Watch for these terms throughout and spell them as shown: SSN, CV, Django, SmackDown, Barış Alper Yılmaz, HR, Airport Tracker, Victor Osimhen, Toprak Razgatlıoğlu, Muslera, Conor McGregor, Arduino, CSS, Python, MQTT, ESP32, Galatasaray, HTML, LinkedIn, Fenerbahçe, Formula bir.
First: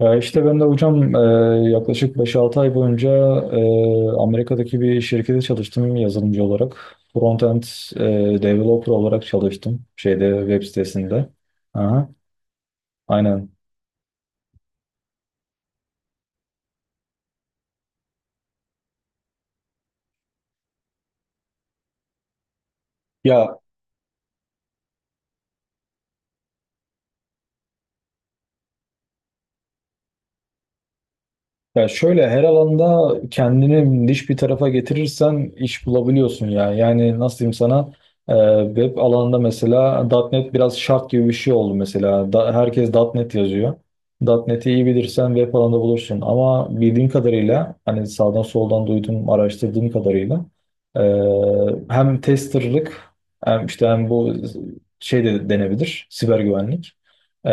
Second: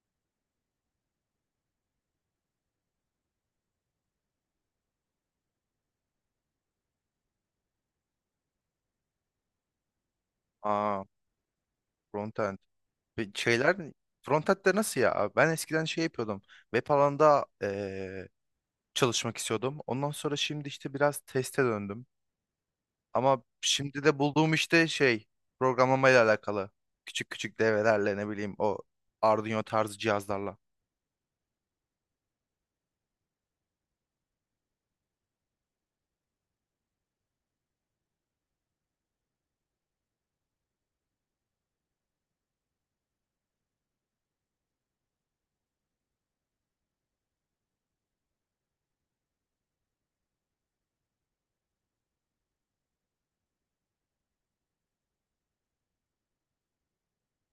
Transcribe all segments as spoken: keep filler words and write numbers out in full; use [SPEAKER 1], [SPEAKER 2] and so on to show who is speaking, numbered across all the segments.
[SPEAKER 1] Ya işte ben de hocam e, yaklaşık beş-altı ay boyunca e, Amerika'daki bir şirkete çalıştım yazılımcı olarak. Frontend e, developer olarak çalıştım şeyde web
[SPEAKER 2] Aa,
[SPEAKER 1] sitesinde. Aha,
[SPEAKER 2] frontend. Ve
[SPEAKER 1] aynen.
[SPEAKER 2] şeyler frontend'de nasıl ya? Ben eskiden şey yapıyordum. Web alanda eee, çalışmak istiyordum. Ondan sonra şimdi işte biraz teste döndüm. Ama
[SPEAKER 1] Ya
[SPEAKER 2] şimdi de bulduğum işte şey programlamayla alakalı. Küçük küçük devrelerle ne bileyim o Arduino tarzı cihazlarla.
[SPEAKER 1] Ya şöyle her alanda kendini niş bir tarafa getirirsen iş bulabiliyorsun ya. Yani nasıl diyeyim sana e, web alanında mesela .nokta .NET biraz şart gibi bir şey oldu mesela. Da, herkes .nokta .NET yazıyor. .nokta .NET'i iyi bilirsen web alanında bulursun. Ama bildiğim kadarıyla hani sağdan soldan duydum araştırdığım kadarıyla e, hem testerlık hem işte hem bu şey de denebilir siber güvenlik. Ee,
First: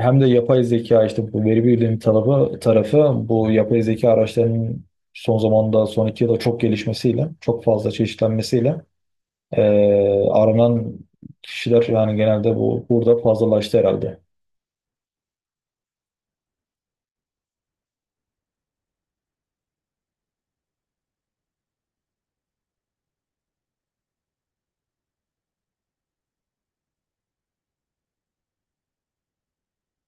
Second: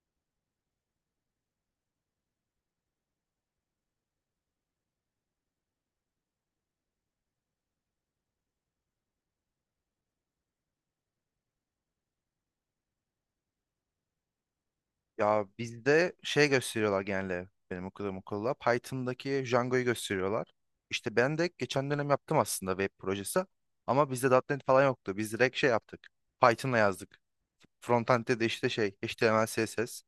[SPEAKER 1] hem de yapay zeka işte bu veri bilimi tarafı, tarafı bu yapay zeka araçlarının son zamanda son iki yılda çok gelişmesiyle çok fazla çeşitlenmesiyle ee, aranan kişiler yani genelde bu burada fazlalaştı herhalde.
[SPEAKER 2] Ya bizde şey gösteriyorlar genelde benim okuduğum okulda. Python'daki Django'yu gösteriyorlar. İşte ben de geçen dönem yaptım aslında web projesi. Ama bizde .nokta .N E T falan yoktu. Biz direkt şey yaptık. Python'la yazdık. Frontend'de de işte şey H T M L, C S S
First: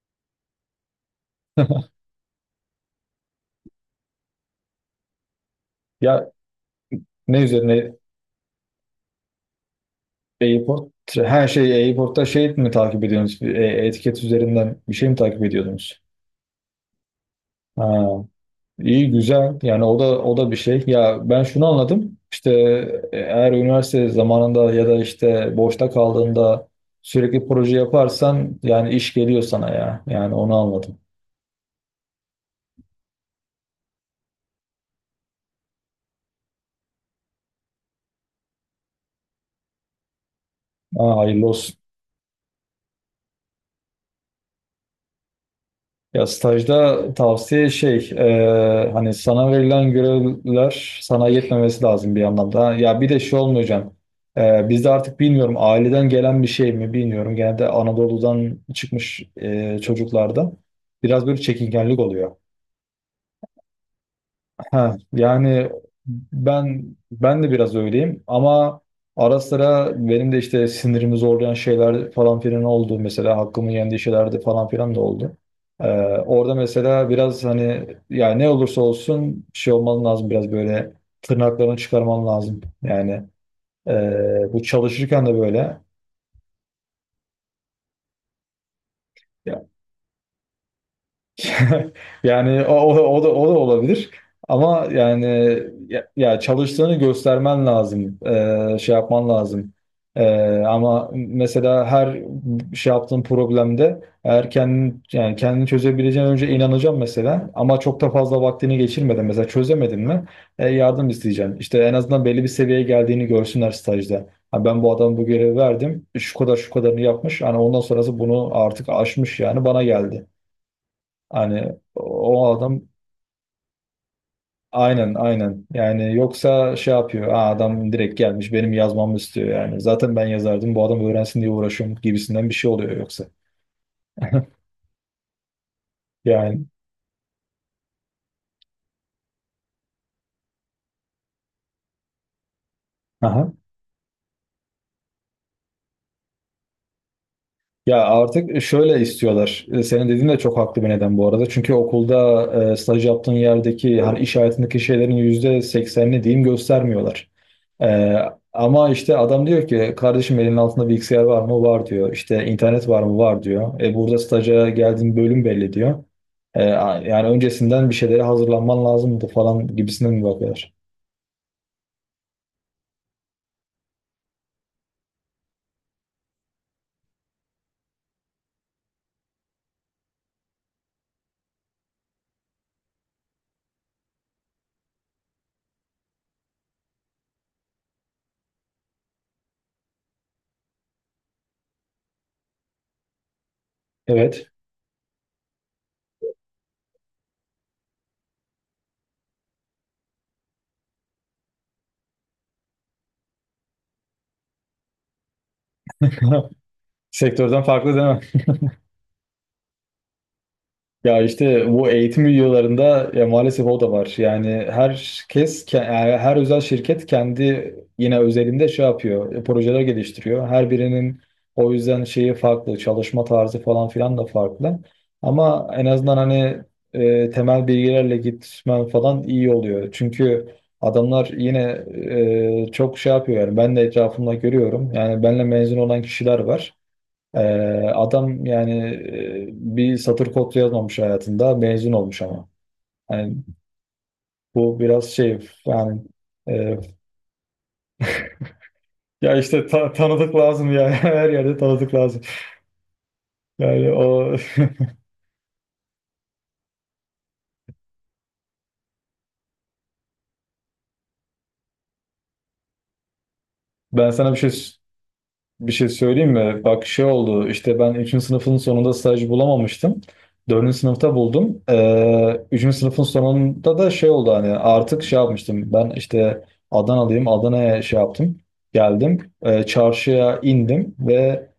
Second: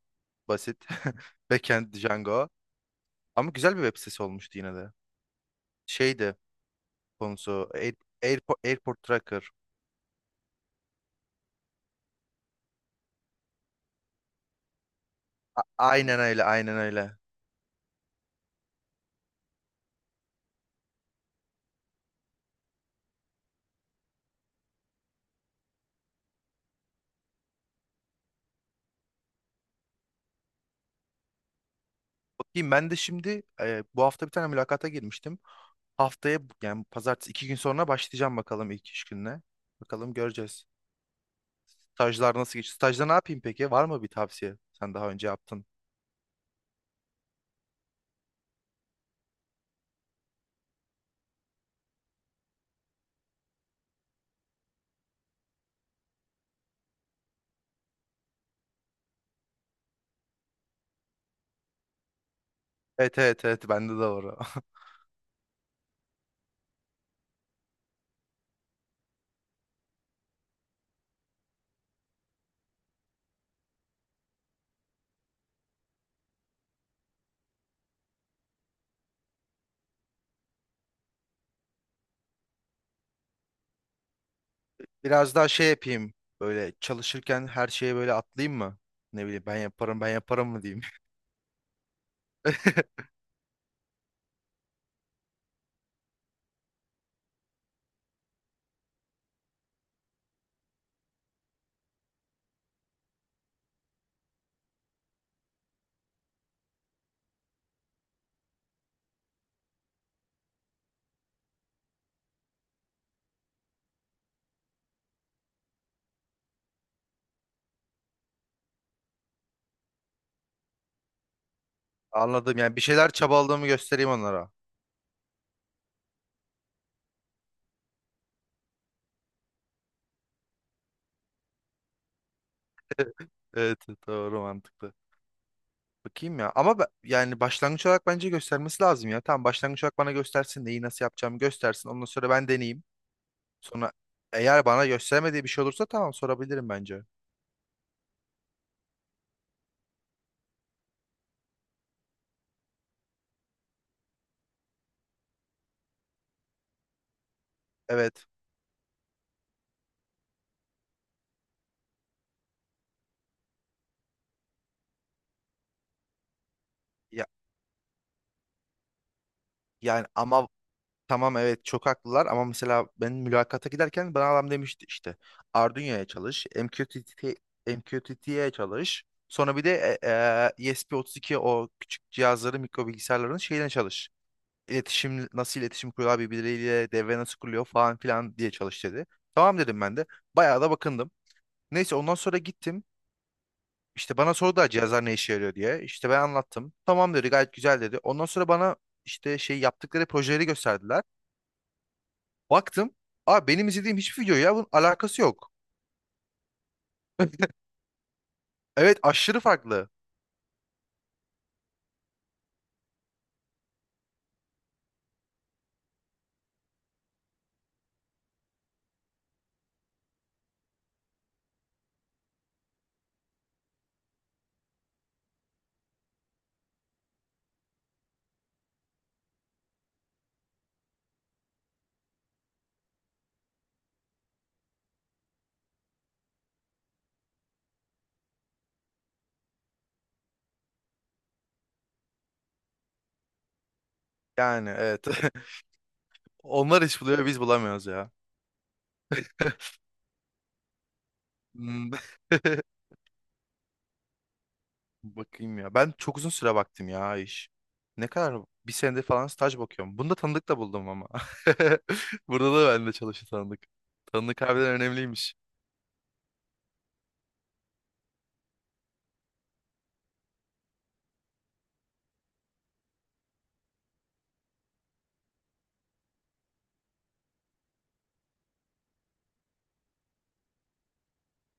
[SPEAKER 2] basit. Backend Django. Ama güzel bir web sitesi olmuştu yine de.
[SPEAKER 1] Ya
[SPEAKER 2] Şeydi
[SPEAKER 1] ne
[SPEAKER 2] konusu
[SPEAKER 1] üzerine
[SPEAKER 2] Air, Airpo- Airport Tracker.
[SPEAKER 1] e-sport? Her şey e-sportta şey mi takip ediyorsunuz? E- Etiket üzerinden bir şey mi takip
[SPEAKER 2] A-
[SPEAKER 1] ediyordunuz?
[SPEAKER 2] Aynen öyle, aynen öyle.
[SPEAKER 1] Ha. İyi güzel yani o da o da bir şey ya ben şunu anladım işte e, eğer üniversite zamanında ya da işte boşta kaldığında sürekli proje yaparsan yani iş geliyor sana ya yani onu anladım.
[SPEAKER 2] Ki ben de şimdi e, bu hafta bir tane mülakata girmiştim. Haftaya yani pazartesi iki gün sonra başlayacağım, bakalım ilk iş gününe. Bakalım göreceğiz.
[SPEAKER 1] Aa, hayırlı olsun
[SPEAKER 2] Stajlar nasıl geçiyor? Stajda ne yapayım peki? Var mı bir tavsiye? Sen daha önce yaptın.
[SPEAKER 1] ya stajda tavsiye şey e, hani sana verilen görevler sana yetmemesi lazım bir anlamda ya bir de şey olmayacağım e, bizde artık bilmiyorum aileden gelen bir şey mi bilmiyorum genelde Anadolu'dan çıkmış e, çocuklarda biraz böyle çekingenlik oluyor.
[SPEAKER 2] Evet evet evet, bende de var. o.
[SPEAKER 1] Ha, yani ben ben de biraz öyleyim ama ara sıra benim de işte sinirimi zorlayan şeyler falan filan oldu. Mesela hakkımı yendiği şeyler de falan filan da oldu. Ee, orada mesela biraz hani yani ne olursa olsun bir şey olman lazım biraz böyle tırnaklarını çıkarman lazım. Yani e, bu çalışırken
[SPEAKER 2] Biraz
[SPEAKER 1] de
[SPEAKER 2] daha şey
[SPEAKER 1] böyle.
[SPEAKER 2] yapayım. Böyle çalışırken her şeye böyle atlayayım mı? Ne bileyim, ben yaparım ben yaparım mı diyeyim.
[SPEAKER 1] Yani o, o, o da o da olabilir. Ama yani ya, ya çalıştığını göstermen lazım. Ee, şey yapman lazım. Ee, ama mesela her şey yaptığın problemde eğer kendin yani kendini çözebileceğin önce inanacağım mesela ama çok da fazla vaktini geçirmeden mesela çözemedin mi e, yardım isteyeceksin. İşte en azından belli bir seviyeye geldiğini görsünler stajda. Ha, ben bu adamı bu görevi verdim. Şu kadar şu kadarını yapmış. Yani ondan sonrası bunu artık aşmış yani bana geldi. Hani o
[SPEAKER 2] Anladım, yani bir
[SPEAKER 1] adam
[SPEAKER 2] şeyler çabaladığımı göstereyim onlara.
[SPEAKER 1] aynen aynen yani yoksa şey yapıyor, "Aa, adam direkt gelmiş benim yazmamı istiyor yani zaten ben yazardım, bu adam öğrensin diye uğraşıyorum" gibisinden bir şey oluyor yoksa.
[SPEAKER 2] Evet evet. doğru mantıklı. Bakayım ya.
[SPEAKER 1] Yani.
[SPEAKER 2] Ama be- yani başlangıç olarak bence göstermesi lazım ya. Tamam, başlangıç olarak bana göstersin, neyi nasıl yapacağımı göstersin. Ondan sonra ben deneyeyim. Sonra eğer bana göstermediği bir şey olursa, tamam, sorabilirim bence.
[SPEAKER 1] Ya artık şöyle istiyorlar. E, Senin dediğin de çok haklı bir neden bu arada. Çünkü okulda e, staj yaptığın yerdeki hani iş hayatındaki şeylerin yüzde seksenini diyeyim göstermiyorlar. E,
[SPEAKER 2] Evet.
[SPEAKER 1] ama işte adam diyor ki, kardeşim elinin altında bilgisayar var mı? Var diyor. İşte internet var mı? Var diyor. E, burada staja geldiğin bölüm belli diyor. E, a-
[SPEAKER 2] Ya,
[SPEAKER 1] yani öncesinden bir şeylere hazırlanman lazımdı falan
[SPEAKER 2] yani
[SPEAKER 1] gibisinden mi
[SPEAKER 2] ama
[SPEAKER 1] bakıyorlar?
[SPEAKER 2] tamam evet, çok haklılar, ama mesela ben mülakata giderken bana adam demişti işte Arduino'ya çalış, M Q T T, M Q T T'ye çalış. Sonra bir de e, e, ESP32, o küçük cihazların, mikro bilgisayarların şeyine çalış. İletişim nasıl, iletişim kuruyorlar birbirleriyle, devre nasıl kuruluyor falan filan diye çalış dedi. Tamam dedim ben de. Bayağı da bakındım. Neyse ondan sonra gittim. İşte bana
[SPEAKER 1] Evet.
[SPEAKER 2] sordular cihazlar ne işe yarıyor diye. İşte ben anlattım. Tamam dedi, gayet güzel dedi. Ondan sonra bana işte şey, yaptıkları projeleri gösterdiler. Baktım. Aa, benim izlediğim hiçbir video ya bunun alakası yok.
[SPEAKER 1] Sektörden farklı değil mi?
[SPEAKER 2] Evet, aşırı farklı.
[SPEAKER 1] Ya işte bu eğitim videolarında ya maalesef o da var. Yani herkes, ke- yani her özel şirket kendi yine özelinde şey yapıyor, e, projeler geliştiriyor. Her birinin o yüzden şeyi farklı, çalışma tarzı falan filan da farklı. Ama en azından hani e, temel bilgilerle gitmen falan iyi oluyor. Çünkü adamlar yine e, çok şey yapıyor yani ben de etrafımda görüyorum. Yani benle mezun olan kişiler var. Ee, adam yani e, bir satır kod yazmamış hayatında mezun olmuş ama. Yani
[SPEAKER 2] Yani
[SPEAKER 1] bu
[SPEAKER 2] evet.
[SPEAKER 1] biraz şey yani e,
[SPEAKER 2] Onlar iş buluyor, biz bulamıyoruz ya.
[SPEAKER 1] ya işte ta- tanıdık lazım ya, her yerde
[SPEAKER 2] Hmm.
[SPEAKER 1] tanıdık lazım. Yani o.
[SPEAKER 2] Bakayım ya. Ben çok uzun süre baktım ya iş. Ne kadar? Bir senedir falan staj bakıyorum. Bunda tanıdık da buldum ama. Burada da bende çalışan tanıdık.
[SPEAKER 1] ben sana bir
[SPEAKER 2] Tanıdık
[SPEAKER 1] şey
[SPEAKER 2] harbiden önemliymiş.
[SPEAKER 1] Bir şey söyleyeyim mi? Bak şey oldu. İşte ben üçüncü sınıfın sonunda staj bulamamıştım. Dördüncü sınıfta buldum. Ee, üçüncü sınıfın sonunda da şey oldu hani artık şey yapmıştım. Ben işte Adanalıyım. Adana'ya şey yaptım. Geldim. Ee, çarşıya indim ve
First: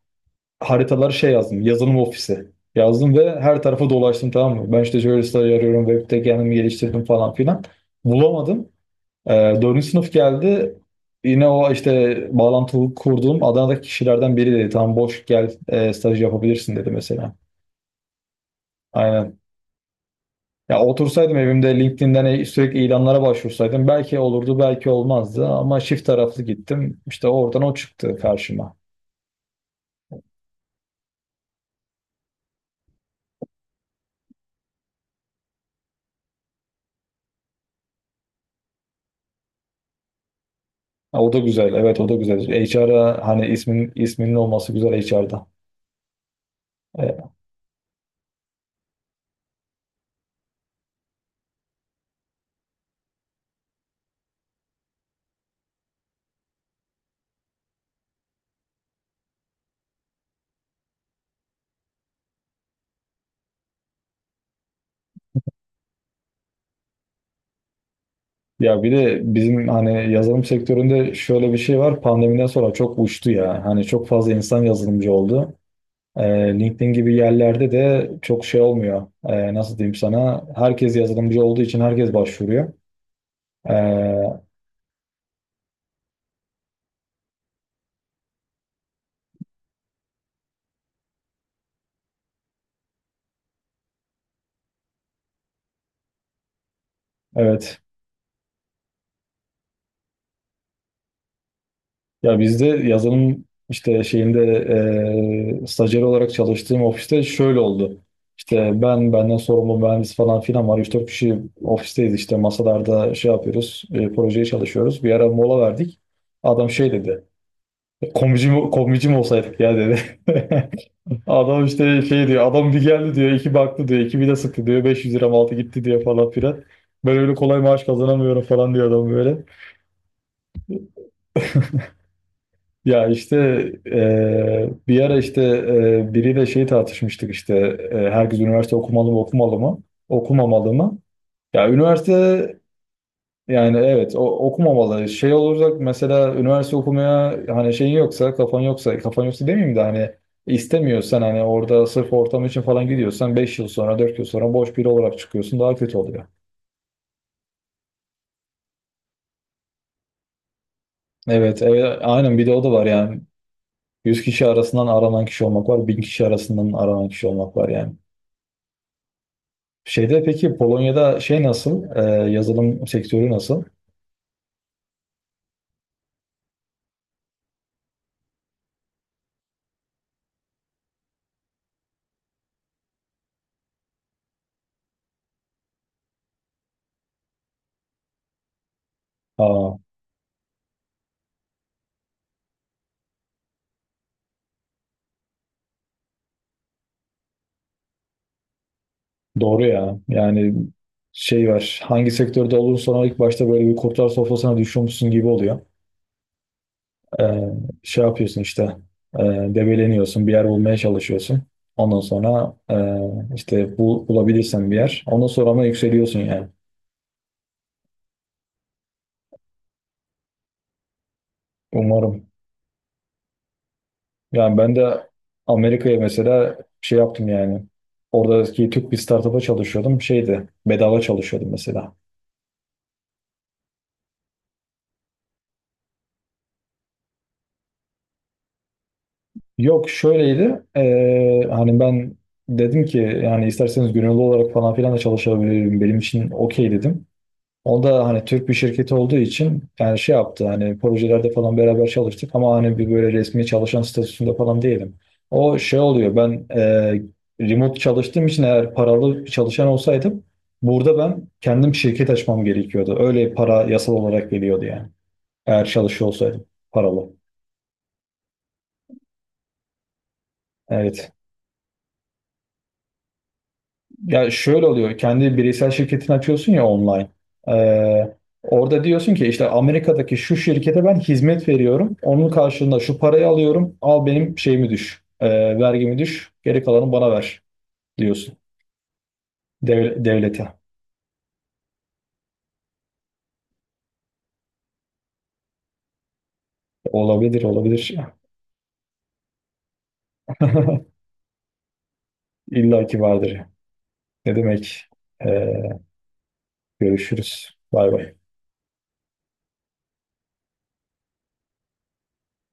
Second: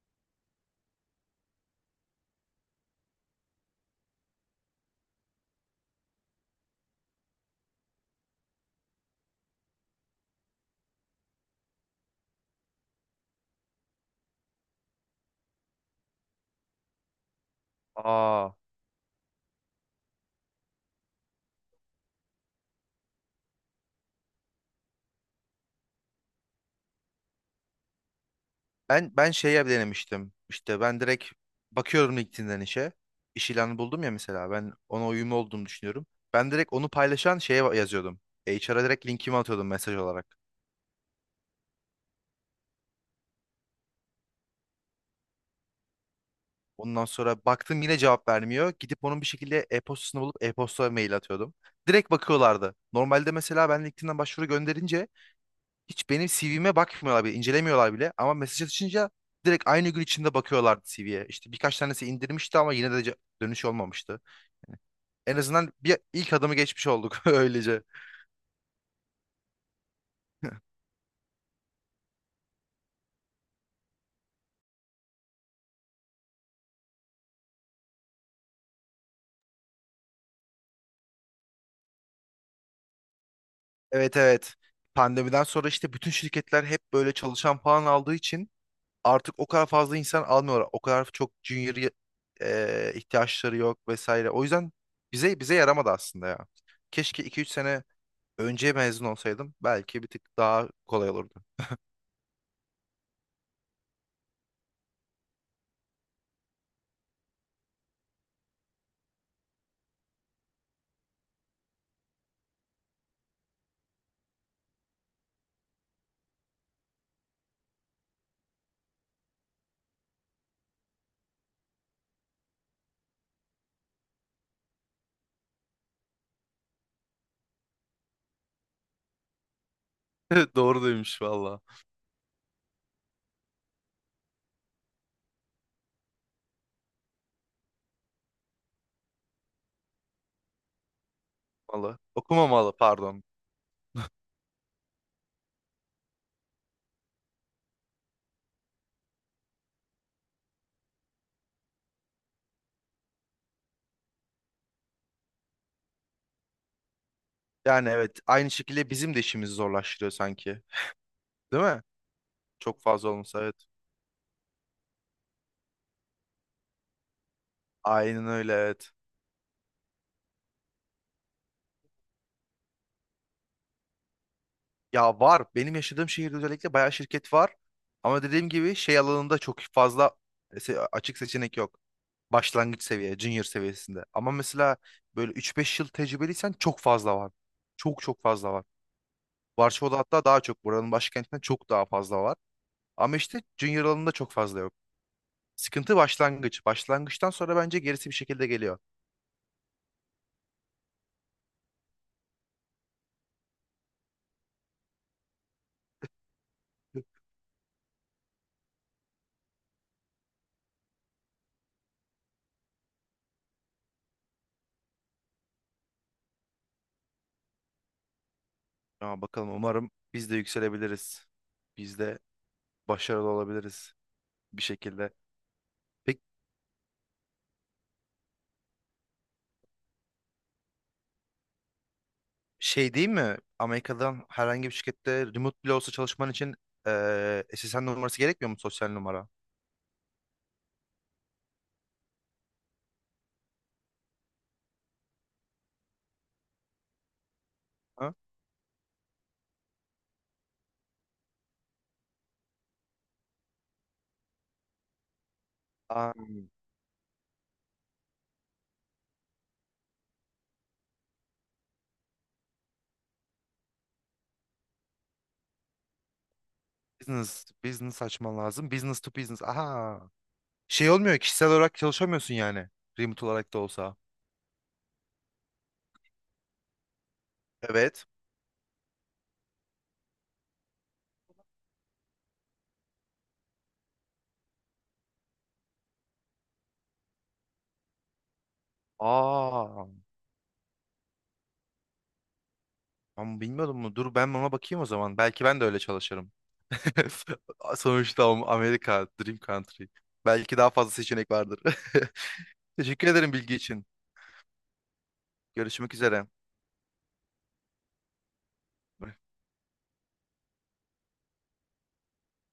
[SPEAKER 1] haritaları şey yazdım. Yazılım ofisi. Yazdım ve her tarafa dolaştım, tamam mı? Ben işte şöyle staj arıyorum. Web'de kendimi geliştirdim falan filan. Bulamadım. Ee, dördüncü sınıf geldi. Yine o işte bağlantı kurduğum Adana'daki kişilerden biri dedi. Tamam, boş gel e, staj yapabilirsin dedi mesela.
[SPEAKER 2] Aa,
[SPEAKER 1] Aynen. Ya otursaydım evimde LinkedIn'den e- sürekli ilanlara başvursaydım belki olurdu belki olmazdı ama çift taraflı gittim. İşte oradan o çıktı karşıma.
[SPEAKER 2] ben ben şeye denemiştim. İşte ben direkt bakıyorum LinkedIn'den işe. İş ilanı buldum ya mesela. Ben ona uyumlu olduğumu düşünüyorum. Ben direkt onu paylaşan şeye yazıyordum. H R'a direkt linkimi atıyordum mesaj olarak.
[SPEAKER 1] Ha, o da güzel. Evet, o da güzel. H R'a hani ismin isminin olması güzel H R'da.
[SPEAKER 2] Ondan
[SPEAKER 1] E,
[SPEAKER 2] sonra baktım yine cevap vermiyor. Gidip onun bir şekilde e-postasını bulup e-posta mail atıyordum. Direkt bakıyorlardı. Normalde mesela ben LinkedIn'den başvuru gönderince hiç benim C V'me bakmıyorlar bile, incelemiyorlar bile. Ama mesaj atışınca direkt aynı gün içinde bakıyorlardı C V'ye. İşte birkaç tanesi indirmişti ama yine de ce- dönüş olmamıştı. En azından bir ilk adımı geçmiş olduk öylece.
[SPEAKER 1] Ya bir de bizim hani yazılım sektöründe şöyle bir şey var. Pandemiden sonra çok uçtu ya. Hani çok fazla insan yazılımcı oldu. Ee, LinkedIn gibi yerlerde de çok şey olmuyor. Ee, nasıl diyeyim sana? Herkes yazılımcı olduğu için herkes başvuruyor. Ee,
[SPEAKER 2] Evet evet. Pandemiden sonra işte bütün şirketler hep böyle çalışan falan aldığı için, artık o kadar fazla insan almıyorlar. O kadar çok junior ye- e, ihtiyaçları yok vesaire. O yüzden bize bize yaramadı aslında ya. Keşke iki üç
[SPEAKER 1] evet.
[SPEAKER 2] sene önce mezun olsaydım belki bir tık daha kolay olurdu.
[SPEAKER 1] Ya bizde yazılım işte şeyinde eee stajyer olarak çalıştığım ofiste şöyle oldu. İşte ben, benden sorumlu mühendis falan filan var. üç dört kişi ofisteyiz işte masalarda şey yapıyoruz, e, projeye çalışıyoruz. Bir ara mola verdik. Adam şey dedi, komici mi, komici mi olsaydık ya dedi. Adam işte şey diyor, adam bir geldi diyor, iki baktı diyor, iki bir de sıktı diyor, Beş yüz lira altı gitti diyor falan filan. Ben öyle kolay maaş kazanamıyorum falan diyor adam böyle.
[SPEAKER 2] Doğru demiş valla.
[SPEAKER 1] Ya işte eee, bir ara işte eee, biriyle şey tartışmıştık işte eee, herkes üniversite okumalı mı okumalı mı okumamalı mı? Ya
[SPEAKER 2] Valla.
[SPEAKER 1] üniversite
[SPEAKER 2] Okumamalı, pardon.
[SPEAKER 1] yani evet o, okumamalı. Şey olacak mesela üniversite okumaya hani şeyin yoksa kafan yoksa kafan yoksa demeyeyim de hani istemiyorsan hani orada sırf ortam için falan gidiyorsan beş yıl sonra dört yıl sonra boş biri olarak çıkıyorsun daha kötü oluyor.
[SPEAKER 2] Yani evet, aynı şekilde bizim de işimizi zorlaştırıyor sanki.
[SPEAKER 1] Evet,
[SPEAKER 2] Değil mi?
[SPEAKER 1] evet, aynen, bir de o da
[SPEAKER 2] Çok
[SPEAKER 1] var
[SPEAKER 2] fazla
[SPEAKER 1] yani.
[SPEAKER 2] olmasa evet.
[SPEAKER 1] Yüz kişi arasından aranan kişi olmak var, bin kişi arasından aranan kişi olmak var yani.
[SPEAKER 2] Aynen öyle, evet.
[SPEAKER 1] Şeyde peki Polonya'da şey nasıl? Ee, yazılım sektörü nasıl?
[SPEAKER 2] Ya var. Benim yaşadığım şehirde özellikle bayağı şirket var. Ama dediğim gibi şey alanında çok fazla e, se- açık seçenek yok. Başlangıç seviye, junior seviyesinde. Ama mesela böyle üç beş yıl tecrübeliysen çok fazla var. Çok çok fazla var.
[SPEAKER 1] Aa,
[SPEAKER 2] Varşova'da hatta daha çok. Buranın başkentinden çok daha fazla var. Ama işte junior alanında çok fazla yok. Sıkıntı başlangıç. Başlangıçtan sonra bence gerisi bir şekilde geliyor.
[SPEAKER 1] doğru ya. Yani şey var. Hangi sektörde olursan sonra ilk başta böyle bir kurtlar sofrasına düşüyormuşsun gibi oluyor. Ee, şey yapıyorsun işte. E, debeleniyorsun. Bir yer bulmaya çalışıyorsun. Ondan sonra e, işte bu, bulabilirsen bir yer. Ondan sonra ama yükseliyorsun yani.
[SPEAKER 2] Ya bakalım, umarım biz de yükselebiliriz. Biz de
[SPEAKER 1] Umarım.
[SPEAKER 2] başarılı olabiliriz
[SPEAKER 1] Yani
[SPEAKER 2] bir
[SPEAKER 1] ben de
[SPEAKER 2] şekilde.
[SPEAKER 1] Amerika'ya
[SPEAKER 2] Peki
[SPEAKER 1] mesela şey yaptım yani. Oradaki Türk bir startup'a çalışıyordum. Şeydi. Bedava çalışıyordum mesela.
[SPEAKER 2] Şey değil mi? Amerika'dan herhangi bir şirkette remote bile olsa çalışman için eee S S N numarası gerekmiyor mu, sosyal numara?
[SPEAKER 1] Yok, şöyleydi. Eee, hani ben dedim ki yani isterseniz gönüllü olarak falan filan da çalışabilirim. Benim için okey dedim. O da
[SPEAKER 2] Ha?
[SPEAKER 1] hani Türk bir şirketi olduğu için yani şey yaptı, hani projelerde falan beraber çalıştık ama hani bir böyle resmi çalışan statüsünde falan değilim. O şey
[SPEAKER 2] Aa,
[SPEAKER 1] oluyor, ben eee, remote çalıştığım için eğer paralı bir çalışan olsaydım burada ben kendim şirket açmam gerekiyordu. Öyle para yasal olarak geliyordu yani. Eğer çalışıyor olsaydım paralı.
[SPEAKER 2] business, business açman lazım. Business to business. Aha. Şey
[SPEAKER 1] Evet.
[SPEAKER 2] olmuyor, kişisel olarak çalışamıyorsun yani. Remote olarak da olsa.
[SPEAKER 1] Ya şöyle oluyor. Kendi bireysel şirketini açıyorsun ya online.
[SPEAKER 2] Evet.
[SPEAKER 1] Ee, orada diyorsun ki işte Amerika'daki şu şirkete ben hizmet veriyorum. Onun karşılığında şu parayı alıyorum. Al benim şeyimi düş. Ee, vergimi düş. Geri kalanı bana ver diyorsun.
[SPEAKER 2] Aa,
[SPEAKER 1] Dev- devlete.
[SPEAKER 2] ben bilmiyordum bunu. Dur ben buna bakayım o zaman. Belki ben de öyle çalışırım.
[SPEAKER 1] Olabilir, olabilir.
[SPEAKER 2] Sonuçta Am- Amerika, Dream Country. Belki daha fazla seçenek vardır.
[SPEAKER 1] İlla ki
[SPEAKER 2] Teşekkür ederim
[SPEAKER 1] vardır.
[SPEAKER 2] bilgi için.
[SPEAKER 1] Ne demek? Ee,
[SPEAKER 2] Görüşmek üzere.
[SPEAKER 1] görüşürüz. Bay bay.